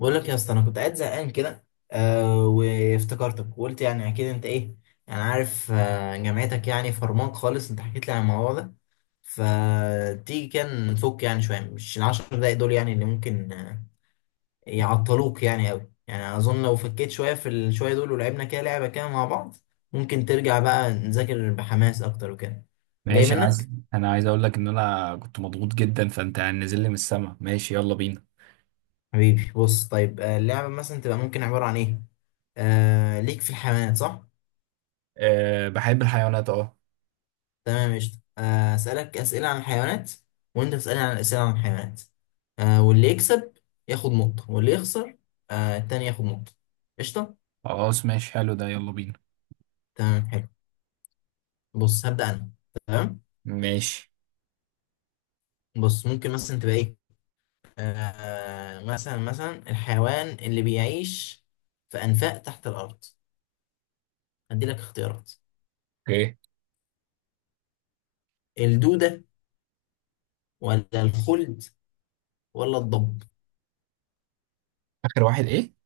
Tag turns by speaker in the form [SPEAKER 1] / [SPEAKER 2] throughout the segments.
[SPEAKER 1] بقول لك يا اسطى، انا كنت قاعد زهقان كده. آه، وافتكرتك وقلت يعني اكيد انت ايه. يعني عارف، جامعتك يعني فرمان خالص، انت حكيت لي عن الموضوع ده. فتيجي كان نفك يعني شويه، مش ال10 دقايق دول يعني اللي ممكن يعطلوك يعني قوي. يعني اظن لو فكيت شويه في الشويه دول ولعبنا كده لعبه كده مع بعض، ممكن ترجع بقى نذاكر بحماس اكتر وكده. جاي
[SPEAKER 2] ماشي، انا عايز
[SPEAKER 1] منك.
[SPEAKER 2] انا عايز اقول لك ان انا كنت مضغوط جدا، فانت نازل لي من السما. ماشي، يلا بينا.
[SPEAKER 1] حبيبي بص، طيب اللعبه مثلا تبقى ممكن عباره عن ايه؟ آه، ليك في الحيوانات صح؟
[SPEAKER 2] أه، بحب الحيوانات، اه.
[SPEAKER 1] تمام قشطة، أسألك أسئلة عن الحيوانات، وأنت تسألني عن أسئلة عن الحيوانات. واللي يكسب ياخد نقطة، واللي يخسر التاني ياخد نقطة. قشطة.
[SPEAKER 2] خلاص ماشي، حلو ده، يلا بينا.
[SPEAKER 1] تمام حلو. بص هبدأ أنا. تمام.
[SPEAKER 2] ماشي.
[SPEAKER 1] بص ممكن مثلا تبقى إيه؟ مثلا الحيوان اللي بيعيش في أنفاق تحت الأرض. هدي لك اختيارات:
[SPEAKER 2] اوكي.
[SPEAKER 1] الدودة، ولا الخلد، ولا الضب.
[SPEAKER 2] اخر واحد ايه؟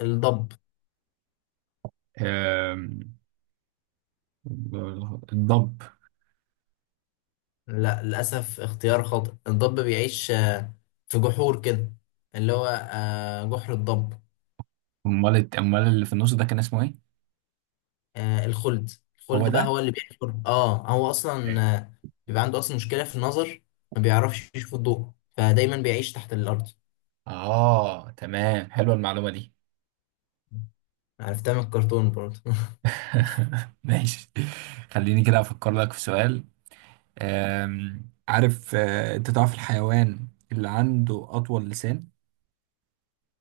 [SPEAKER 1] الضب؟
[SPEAKER 2] أم... الضب.
[SPEAKER 1] لا للأسف، اختيار خاطئ. الضب بيعيش في جحور كده، اللي هو جحر الضب.
[SPEAKER 2] امال امال اللي في النص ده كان اسمه ايه؟
[SPEAKER 1] آه، الخلد.
[SPEAKER 2] هو
[SPEAKER 1] الخلد بقى
[SPEAKER 2] ده.
[SPEAKER 1] هو اللي بيحفر، هو أصلا
[SPEAKER 2] إيه.
[SPEAKER 1] بيبقى عنده أصلا مشكلة في النظر، ما بيعرفش يشوف الضوء، فدايما بيعيش تحت الأرض.
[SPEAKER 2] اه تمام، حلوه المعلومه دي.
[SPEAKER 1] عرفتها من الكرتون برضه.
[SPEAKER 2] ماشي. خليني كده افكر لك في سؤال. عارف انت تعرف الحيوان اللي عنده اطول لسان؟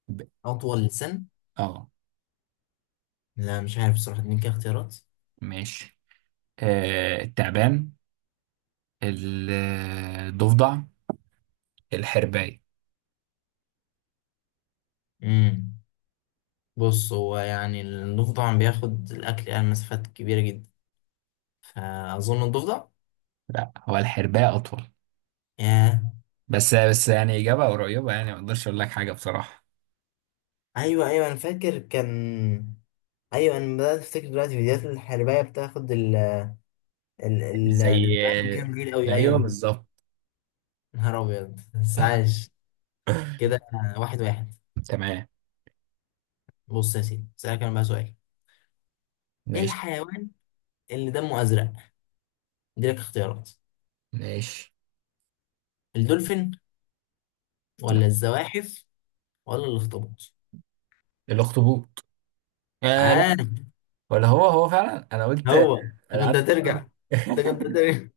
[SPEAKER 2] ب...
[SPEAKER 1] أطول لسان؟
[SPEAKER 2] اه.
[SPEAKER 1] لا مش عارف بصراحة، اديني كده اختيارات.
[SPEAKER 2] ماشي. التعبان، ال- الضفدع، الحرباية.
[SPEAKER 1] امم بص، هو يعني الضفدع بياخد الأكل يعني مسافات كبيرة جدا، فأظن الضفدع.
[SPEAKER 2] لا، هو الحرباية أطول.
[SPEAKER 1] ياه.
[SPEAKER 2] بس يعني إجابة قريبة، يعني ما أقدرش أقول لك حاجة بصراحة.
[SPEAKER 1] أيوه أيوه أنا فاكر كان. ايوه انا بدات افتكر دلوقتي، فيديوهات الحربايه بتاخد ال
[SPEAKER 2] زي.
[SPEAKER 1] الدبان كان كبير قوي،
[SPEAKER 2] أيوه
[SPEAKER 1] ايوه.
[SPEAKER 2] بالظبط.
[SPEAKER 1] نهار ابيض، بس عايش كده. واحد واحد.
[SPEAKER 2] تمام.
[SPEAKER 1] بص يا سيدي، اسالك انا بقى سؤال: ايه
[SPEAKER 2] ماشي.
[SPEAKER 1] الحيوان اللي دمه ازرق؟ دي لك اختيارات:
[SPEAKER 2] ماشي.
[SPEAKER 1] الدولفين، ولا
[SPEAKER 2] لا.
[SPEAKER 1] الزواحف، ولا الاخطبوط.
[SPEAKER 2] الأخطبوط. آه لا.
[SPEAKER 1] عارف.
[SPEAKER 2] ولا هو فعلا، أنا قلت.
[SPEAKER 1] هو.
[SPEAKER 2] أنا
[SPEAKER 1] انت كنت
[SPEAKER 2] قعدت فكرت.
[SPEAKER 1] هترجع، انت كنت هترجع.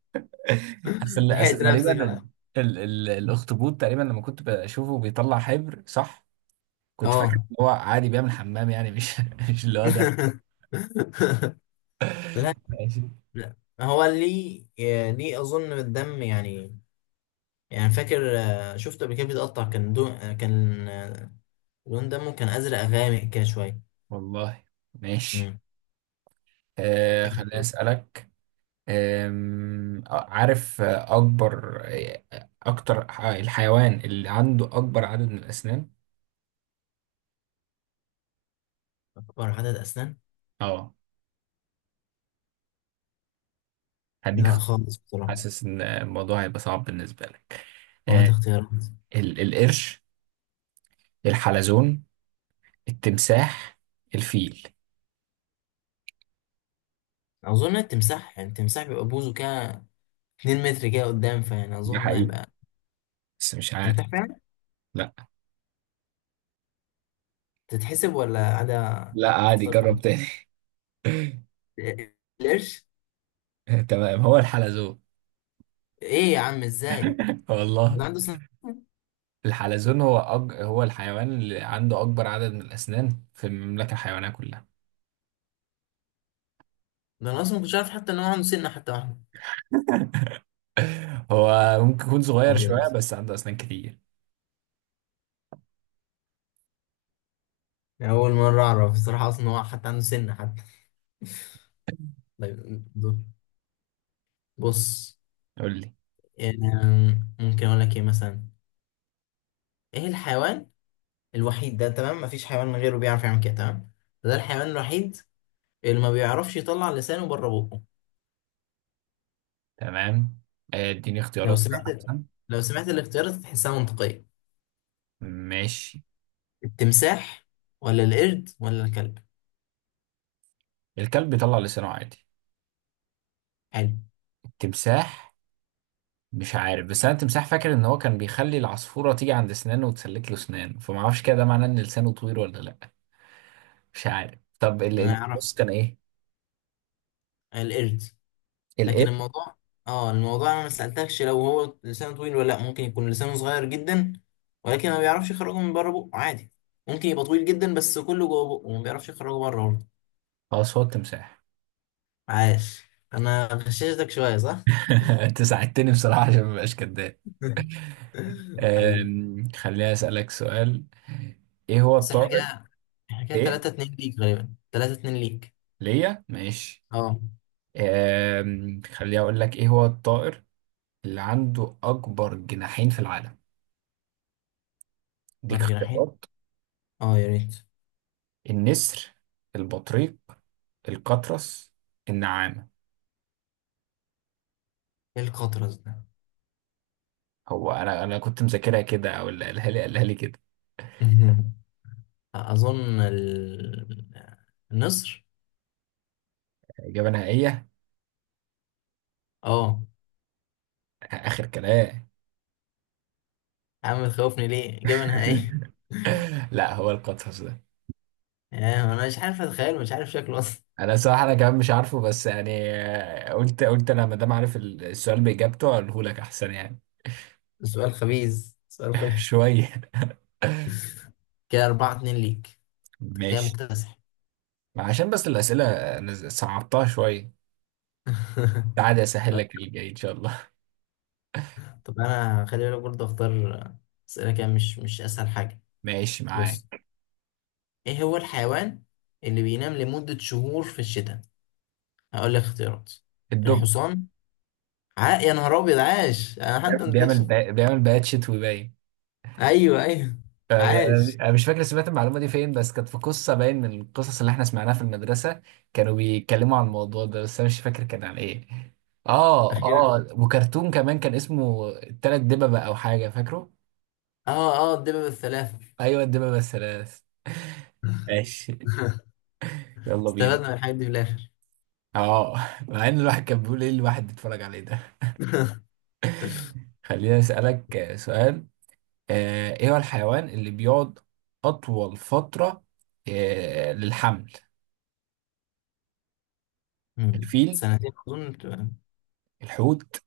[SPEAKER 2] أصل أصل
[SPEAKER 1] لحقت
[SPEAKER 2] تقريبا
[SPEAKER 1] نفسك على.
[SPEAKER 2] الأخطبوط، تقريبا لما كنت بشوفه بيطلع حبر صح، كنت فاكر
[SPEAKER 1] اه.
[SPEAKER 2] ان هو عادي بيعمل حمام يعني، مش مش اللي هو ده.
[SPEAKER 1] لا.
[SPEAKER 2] ماشي.
[SPEAKER 1] لا، هو ليه، اظن الدم يعني، يعني فاكر شفته قبل كده بيتقطع، كان دون كان لون دمه كان ازرق غامق كده شويه.
[SPEAKER 2] والله. ماشي.
[SPEAKER 1] امم.
[SPEAKER 2] آه خليني اسالك. آم، آه، عارف اكبر الحيوان اللي عنده اكبر عدد من الاسنان.
[SPEAKER 1] اكبر عدد اسنان؟
[SPEAKER 2] اه. هديك
[SPEAKER 1] لا
[SPEAKER 2] اخت-
[SPEAKER 1] خالص بصراحه.
[SPEAKER 2] حاسس ان الموضوع هيبقى صعب بالنسبه لك. آه.
[SPEAKER 1] هات اختيارات.
[SPEAKER 2] القرش، الحلزون، التمساح، الفيل.
[SPEAKER 1] اظن التمساح، يعني التمساح بيبقى بوزه كده 2 متر كده قدام، فيعني
[SPEAKER 2] ده
[SPEAKER 1] اظن
[SPEAKER 2] حقيقي
[SPEAKER 1] هيبقى
[SPEAKER 2] بس مش عارف.
[SPEAKER 1] تمساح فعلا.
[SPEAKER 2] لا
[SPEAKER 1] تتحسب ولا عدا؟
[SPEAKER 2] لا، عادي،
[SPEAKER 1] اخترت
[SPEAKER 2] جرب تاني.
[SPEAKER 1] إيه؟ القرش.
[SPEAKER 2] تمام، هو الحلزون.
[SPEAKER 1] ايه يا عم ازاي؟
[SPEAKER 2] والله.
[SPEAKER 1] ده عنده سن؟
[SPEAKER 2] الحلزون هو هو الحيوان اللي عنده أكبر عدد من الأسنان في المملكة الحيوانية كلها.
[SPEAKER 1] ده انا اصلا ما كنتش عارف حتى ان هو عنده سنه حتى واحده.
[SPEAKER 2] هو ممكن يكون صغير شوية
[SPEAKER 1] ابيض.
[SPEAKER 2] بس عنده أسنان كتير.
[SPEAKER 1] يعني اول مره اعرف بصراحه اصلا ان هو حتى عنده سنه حتى. طيب. بص.
[SPEAKER 2] قول لي.
[SPEAKER 1] يعني ممكن اقول لك ايه مثلا. ايه الحيوان الوحيد ده، تمام؟ مفيش حيوان غيره بيعرف يعمل كده، تمام. ده الحيوان الوحيد اللي ما بيعرفش يطلع لسانه بره بقه.
[SPEAKER 2] تمام. اديني
[SPEAKER 1] لو
[SPEAKER 2] اختيارات كده
[SPEAKER 1] سمعت
[SPEAKER 2] أحسن.
[SPEAKER 1] لو سمعت الاختيارات تحسها منطقية.
[SPEAKER 2] ماشي.
[SPEAKER 1] التمساح، ولا القرد، ولا الكلب.
[SPEAKER 2] الكلب بيطلع لسانه عادي.
[SPEAKER 1] حلو.
[SPEAKER 2] التمساح. مش عارف، بس أنا التمساح فاكر إن هو كان بيخلي العصفورة تيجي عند أسنانه وتسلك له أسنانه، فما أعرفش كده، ده معناه إن لسانه طويل ولا لأ. مش عارف. طب
[SPEAKER 1] انا اعرف.
[SPEAKER 2] بص كان إيه؟
[SPEAKER 1] القرد. لكن
[SPEAKER 2] الإب.
[SPEAKER 1] الموضوع، اه الموضوع، انا ما سألتكش لو هو لسانه طويل ولا لا، ممكن يكون لسانه صغير جدا، ولكن ما بيعرفش يخرجه من بره بقه عادي. ممكن يبقى طويل جدا بس كله جوه بقه، وما بيعرفش يخرجه بره.
[SPEAKER 2] خلاص، هو التمساح.
[SPEAKER 1] عاش. انا غششتك شوية، صح؟
[SPEAKER 2] أنت ساعدتني بصراحة عشان مبقاش كداب.
[SPEAKER 1] عيب.
[SPEAKER 2] خليني أسألك سؤال. إيه هو
[SPEAKER 1] بس احنا
[SPEAKER 2] الطائر؟
[SPEAKER 1] كده،
[SPEAKER 2] إيه.
[SPEAKER 1] 3-2 ليك غالبا، 3-2 ليك.
[SPEAKER 2] ليا ماشي.
[SPEAKER 1] اه.
[SPEAKER 2] خليني أقول لك. إيه هو الطائر اللي عنده أكبر جناحين في العالم؟ ديك
[SPEAKER 1] فار جناحين!
[SPEAKER 2] اختيارات.
[SPEAKER 1] اه يا ريت.
[SPEAKER 2] النسر، البطريق، القطرس، النعامة.
[SPEAKER 1] ايه القطرز ده؟
[SPEAKER 2] هو أنا كنت مذاكرها كده، أو اللي قالها لي قالها لي كده.
[SPEAKER 1] اظن النصر.
[SPEAKER 2] إجابة نهائية.
[SPEAKER 1] اه.
[SPEAKER 2] آخر كلام.
[SPEAKER 1] يا عم تخوفني ليه؟ اجابة نهائية؟
[SPEAKER 2] لا هو القطرس ده.
[SPEAKER 1] انا مش عارف اتخيل، مش عارف شكله اصلا.
[SPEAKER 2] انا صراحه انا كمان مش عارفه، بس يعني، قلت انا، ما دام عارف السؤال باجابته، اقوله لك احسن يعني.
[SPEAKER 1] سؤال خبيث، سؤال خبيث.
[SPEAKER 2] شويه.
[SPEAKER 1] كده 4-2 ليك، كده
[SPEAKER 2] ماشي.
[SPEAKER 1] مكتسح.
[SPEAKER 2] عشان بس الاسئله انا صعبتها شويه. تعالى اسهل لك اللي جاي ان شاء الله.
[SPEAKER 1] طب انا خلي بالك برضه، اختار اسئله كده، مش اسهل حاجه.
[SPEAKER 2] ماشي
[SPEAKER 1] بص،
[SPEAKER 2] معاك.
[SPEAKER 1] ايه هو الحيوان اللي بينام لمده شهور في الشتاء؟ هقول لك اختيارات:
[SPEAKER 2] الدب.
[SPEAKER 1] الحصان. عا، يا نهار ابيض، عاش! انا حتى ما
[SPEAKER 2] بيعمل
[SPEAKER 1] قلتلكش.
[SPEAKER 2] بيعمل بيعمل بيات شتوي باين.
[SPEAKER 1] ايوه ايوه.
[SPEAKER 2] انا.
[SPEAKER 1] عاش.
[SPEAKER 2] أنا مش فاكر سمعت المعلومه دي فين، بس كانت في قصه باين من القصص اللي احنا سمعناها في المدرسه. كانوا بيتكلموا عن الموضوع ده، بس انا مش فاكر كان عن ايه. اه
[SPEAKER 1] اخيرا.
[SPEAKER 2] اه، وكرتون كمان كان اسمه التلات دببة او حاجه، فاكره.
[SPEAKER 1] اه اه، الدببة الثلاثه.
[SPEAKER 2] ايوه، الدببة الثلاث. ماشي، يلا بينا.
[SPEAKER 1] استفدنا من الحاجات دي في الاخر.
[SPEAKER 2] اه. مع ان الواحد كان بيقول ايه الواحد بيتفرج عليه ده. خليني اسالك سؤال. ايه هو الحيوان اللي بيقعد اطول فتره للحمل؟
[SPEAKER 1] مم.
[SPEAKER 2] الفيل،
[SPEAKER 1] سنتين اظن بتبقى-.
[SPEAKER 2] الحوت،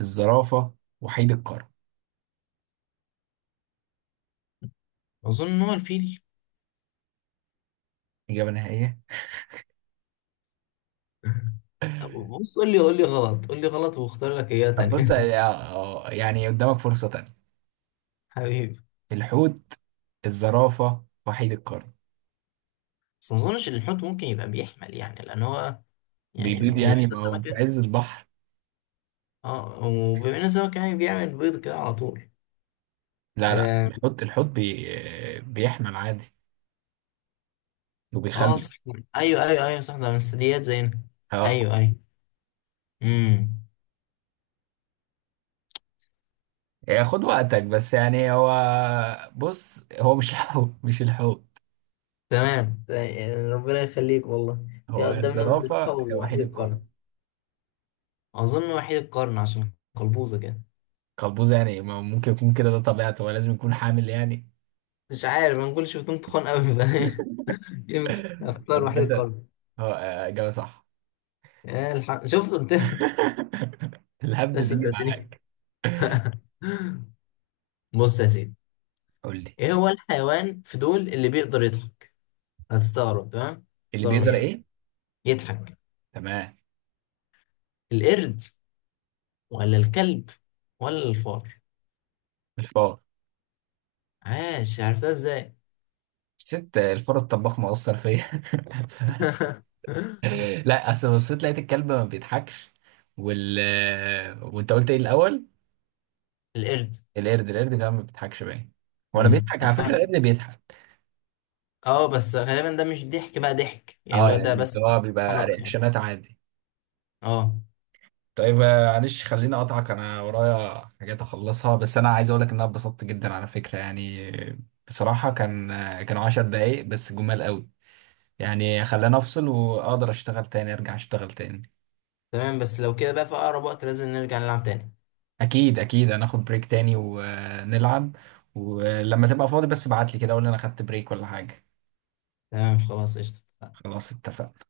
[SPEAKER 2] الزرافة، وحيد القرن.
[SPEAKER 1] اظن ان هو الفيل.
[SPEAKER 2] إجابة نهائية.
[SPEAKER 1] بص، قول لي غلط، قول لي غلط واختار لك اياه
[SPEAKER 2] طب بص،
[SPEAKER 1] تانية.
[SPEAKER 2] يعني قدامك فرصة تانية.
[SPEAKER 1] حبيبي.
[SPEAKER 2] الحوت، الزرافة، وحيد القرن.
[SPEAKER 1] بس ما اظنش ان الحوت ممكن يبقى بيحمل يعني، لان هو
[SPEAKER 2] بيبيض
[SPEAKER 1] يعني
[SPEAKER 2] الحوت
[SPEAKER 1] بما ان
[SPEAKER 2] يعني؟ ما
[SPEAKER 1] السمك
[SPEAKER 2] هو في
[SPEAKER 1] كده.
[SPEAKER 2] عز البحر.
[SPEAKER 1] اه، وبما ان السمك يعني بيعمل بيض كده على طول.
[SPEAKER 2] لا لا،
[SPEAKER 1] اه.
[SPEAKER 2] الحوت الحوت بيحمل عادي وبيخلي.
[SPEAKER 1] صح. ايوه ايوه ايوه صح، ده من الثدييات زينا.
[SPEAKER 2] اه.
[SPEAKER 1] ايوه ايوه. امم.
[SPEAKER 2] يعني خد وقتك، بس يعني هو، بص، هو مش الحوت. مش الحوت.
[SPEAKER 1] تمام، ربنا يخليك والله. دي
[SPEAKER 2] هو
[SPEAKER 1] قدامنا الزرافه
[SPEAKER 2] الزرافة يا
[SPEAKER 1] ووحيد
[SPEAKER 2] وحيد
[SPEAKER 1] القرن.
[SPEAKER 2] القرن.
[SPEAKER 1] اظن وحيد القرن عشان قلبوزه كده.
[SPEAKER 2] قلبوز يعني؟ ما ممكن يكون كده، ده طبيعته هو، لازم يكون حامل يعني.
[SPEAKER 1] مش عارف، انا كل شفتهم تخان قوي. يمكن اختار وحيد
[SPEAKER 2] عامة.
[SPEAKER 1] القرن.
[SPEAKER 2] هو إجابة صح.
[SPEAKER 1] يا الحق شفت انت.
[SPEAKER 2] الهبد
[SPEAKER 1] بس
[SPEAKER 2] دي
[SPEAKER 1] صدقتني.
[SPEAKER 2] معاك.
[SPEAKER 1] بص يا سيدي،
[SPEAKER 2] قول لي.
[SPEAKER 1] ايه هو الحيوان في دول اللي بيقدر يضحك؟ هتستغرب، تمام؟
[SPEAKER 2] اللي
[SPEAKER 1] هتستغرب
[SPEAKER 2] بيقدر
[SPEAKER 1] جامد.
[SPEAKER 2] ايه؟
[SPEAKER 1] يضحك.
[SPEAKER 2] تمام.
[SPEAKER 1] القرد، ولا الكلب، ولا الفار.
[SPEAKER 2] الفار.
[SPEAKER 1] عاش. عرفتها ازاي؟
[SPEAKER 2] ست الفار الطباخ مؤثر فيا. ف- لا، اصل بصيت لقيت الكلب ما بيضحكش، وال وانت قلت ايه الاول؟
[SPEAKER 1] القرد.
[SPEAKER 2] القرد. القرد كمان ما بيضحكش باين. ولا
[SPEAKER 1] مم.
[SPEAKER 2] بيضحك؟ على فكره
[SPEAKER 1] أنا-.
[SPEAKER 2] القرد بيضحك.
[SPEAKER 1] اه، بس غالبا ده مش ضحك بقى، ضحك يعني
[SPEAKER 2] اه
[SPEAKER 1] لو
[SPEAKER 2] يعني
[SPEAKER 1] ده
[SPEAKER 2] اللي
[SPEAKER 1] بس.
[SPEAKER 2] هو بيبقى
[SPEAKER 1] حركة يعني.
[SPEAKER 2] رياكشنات عادي.
[SPEAKER 1] اه.
[SPEAKER 2] طيب معلش خليني اقطعك، انا ورايا حاجات اخلصها، بس انا عايز اقول لك ان انا اتبسطت جدا على فكره يعني. بصراحه كان كانوا 10 دقايق بس جمال قوي. يعني خلاني افصل واقدر اشتغل تاني، ارجع اشتغل تاني.
[SPEAKER 1] تمام، بس لو كده بقى في اقرب وقت لازم نرجع نلعب تاني.
[SPEAKER 2] اكيد اكيد، انا اخد بريك تاني ونلعب. ولما تبقى فاضي بس ابعت لي كده، اقول لي انا خدت بريك ولا حاجة.
[SPEAKER 1] تمام، خلاص، قشطة.
[SPEAKER 2] خلاص اتفقنا.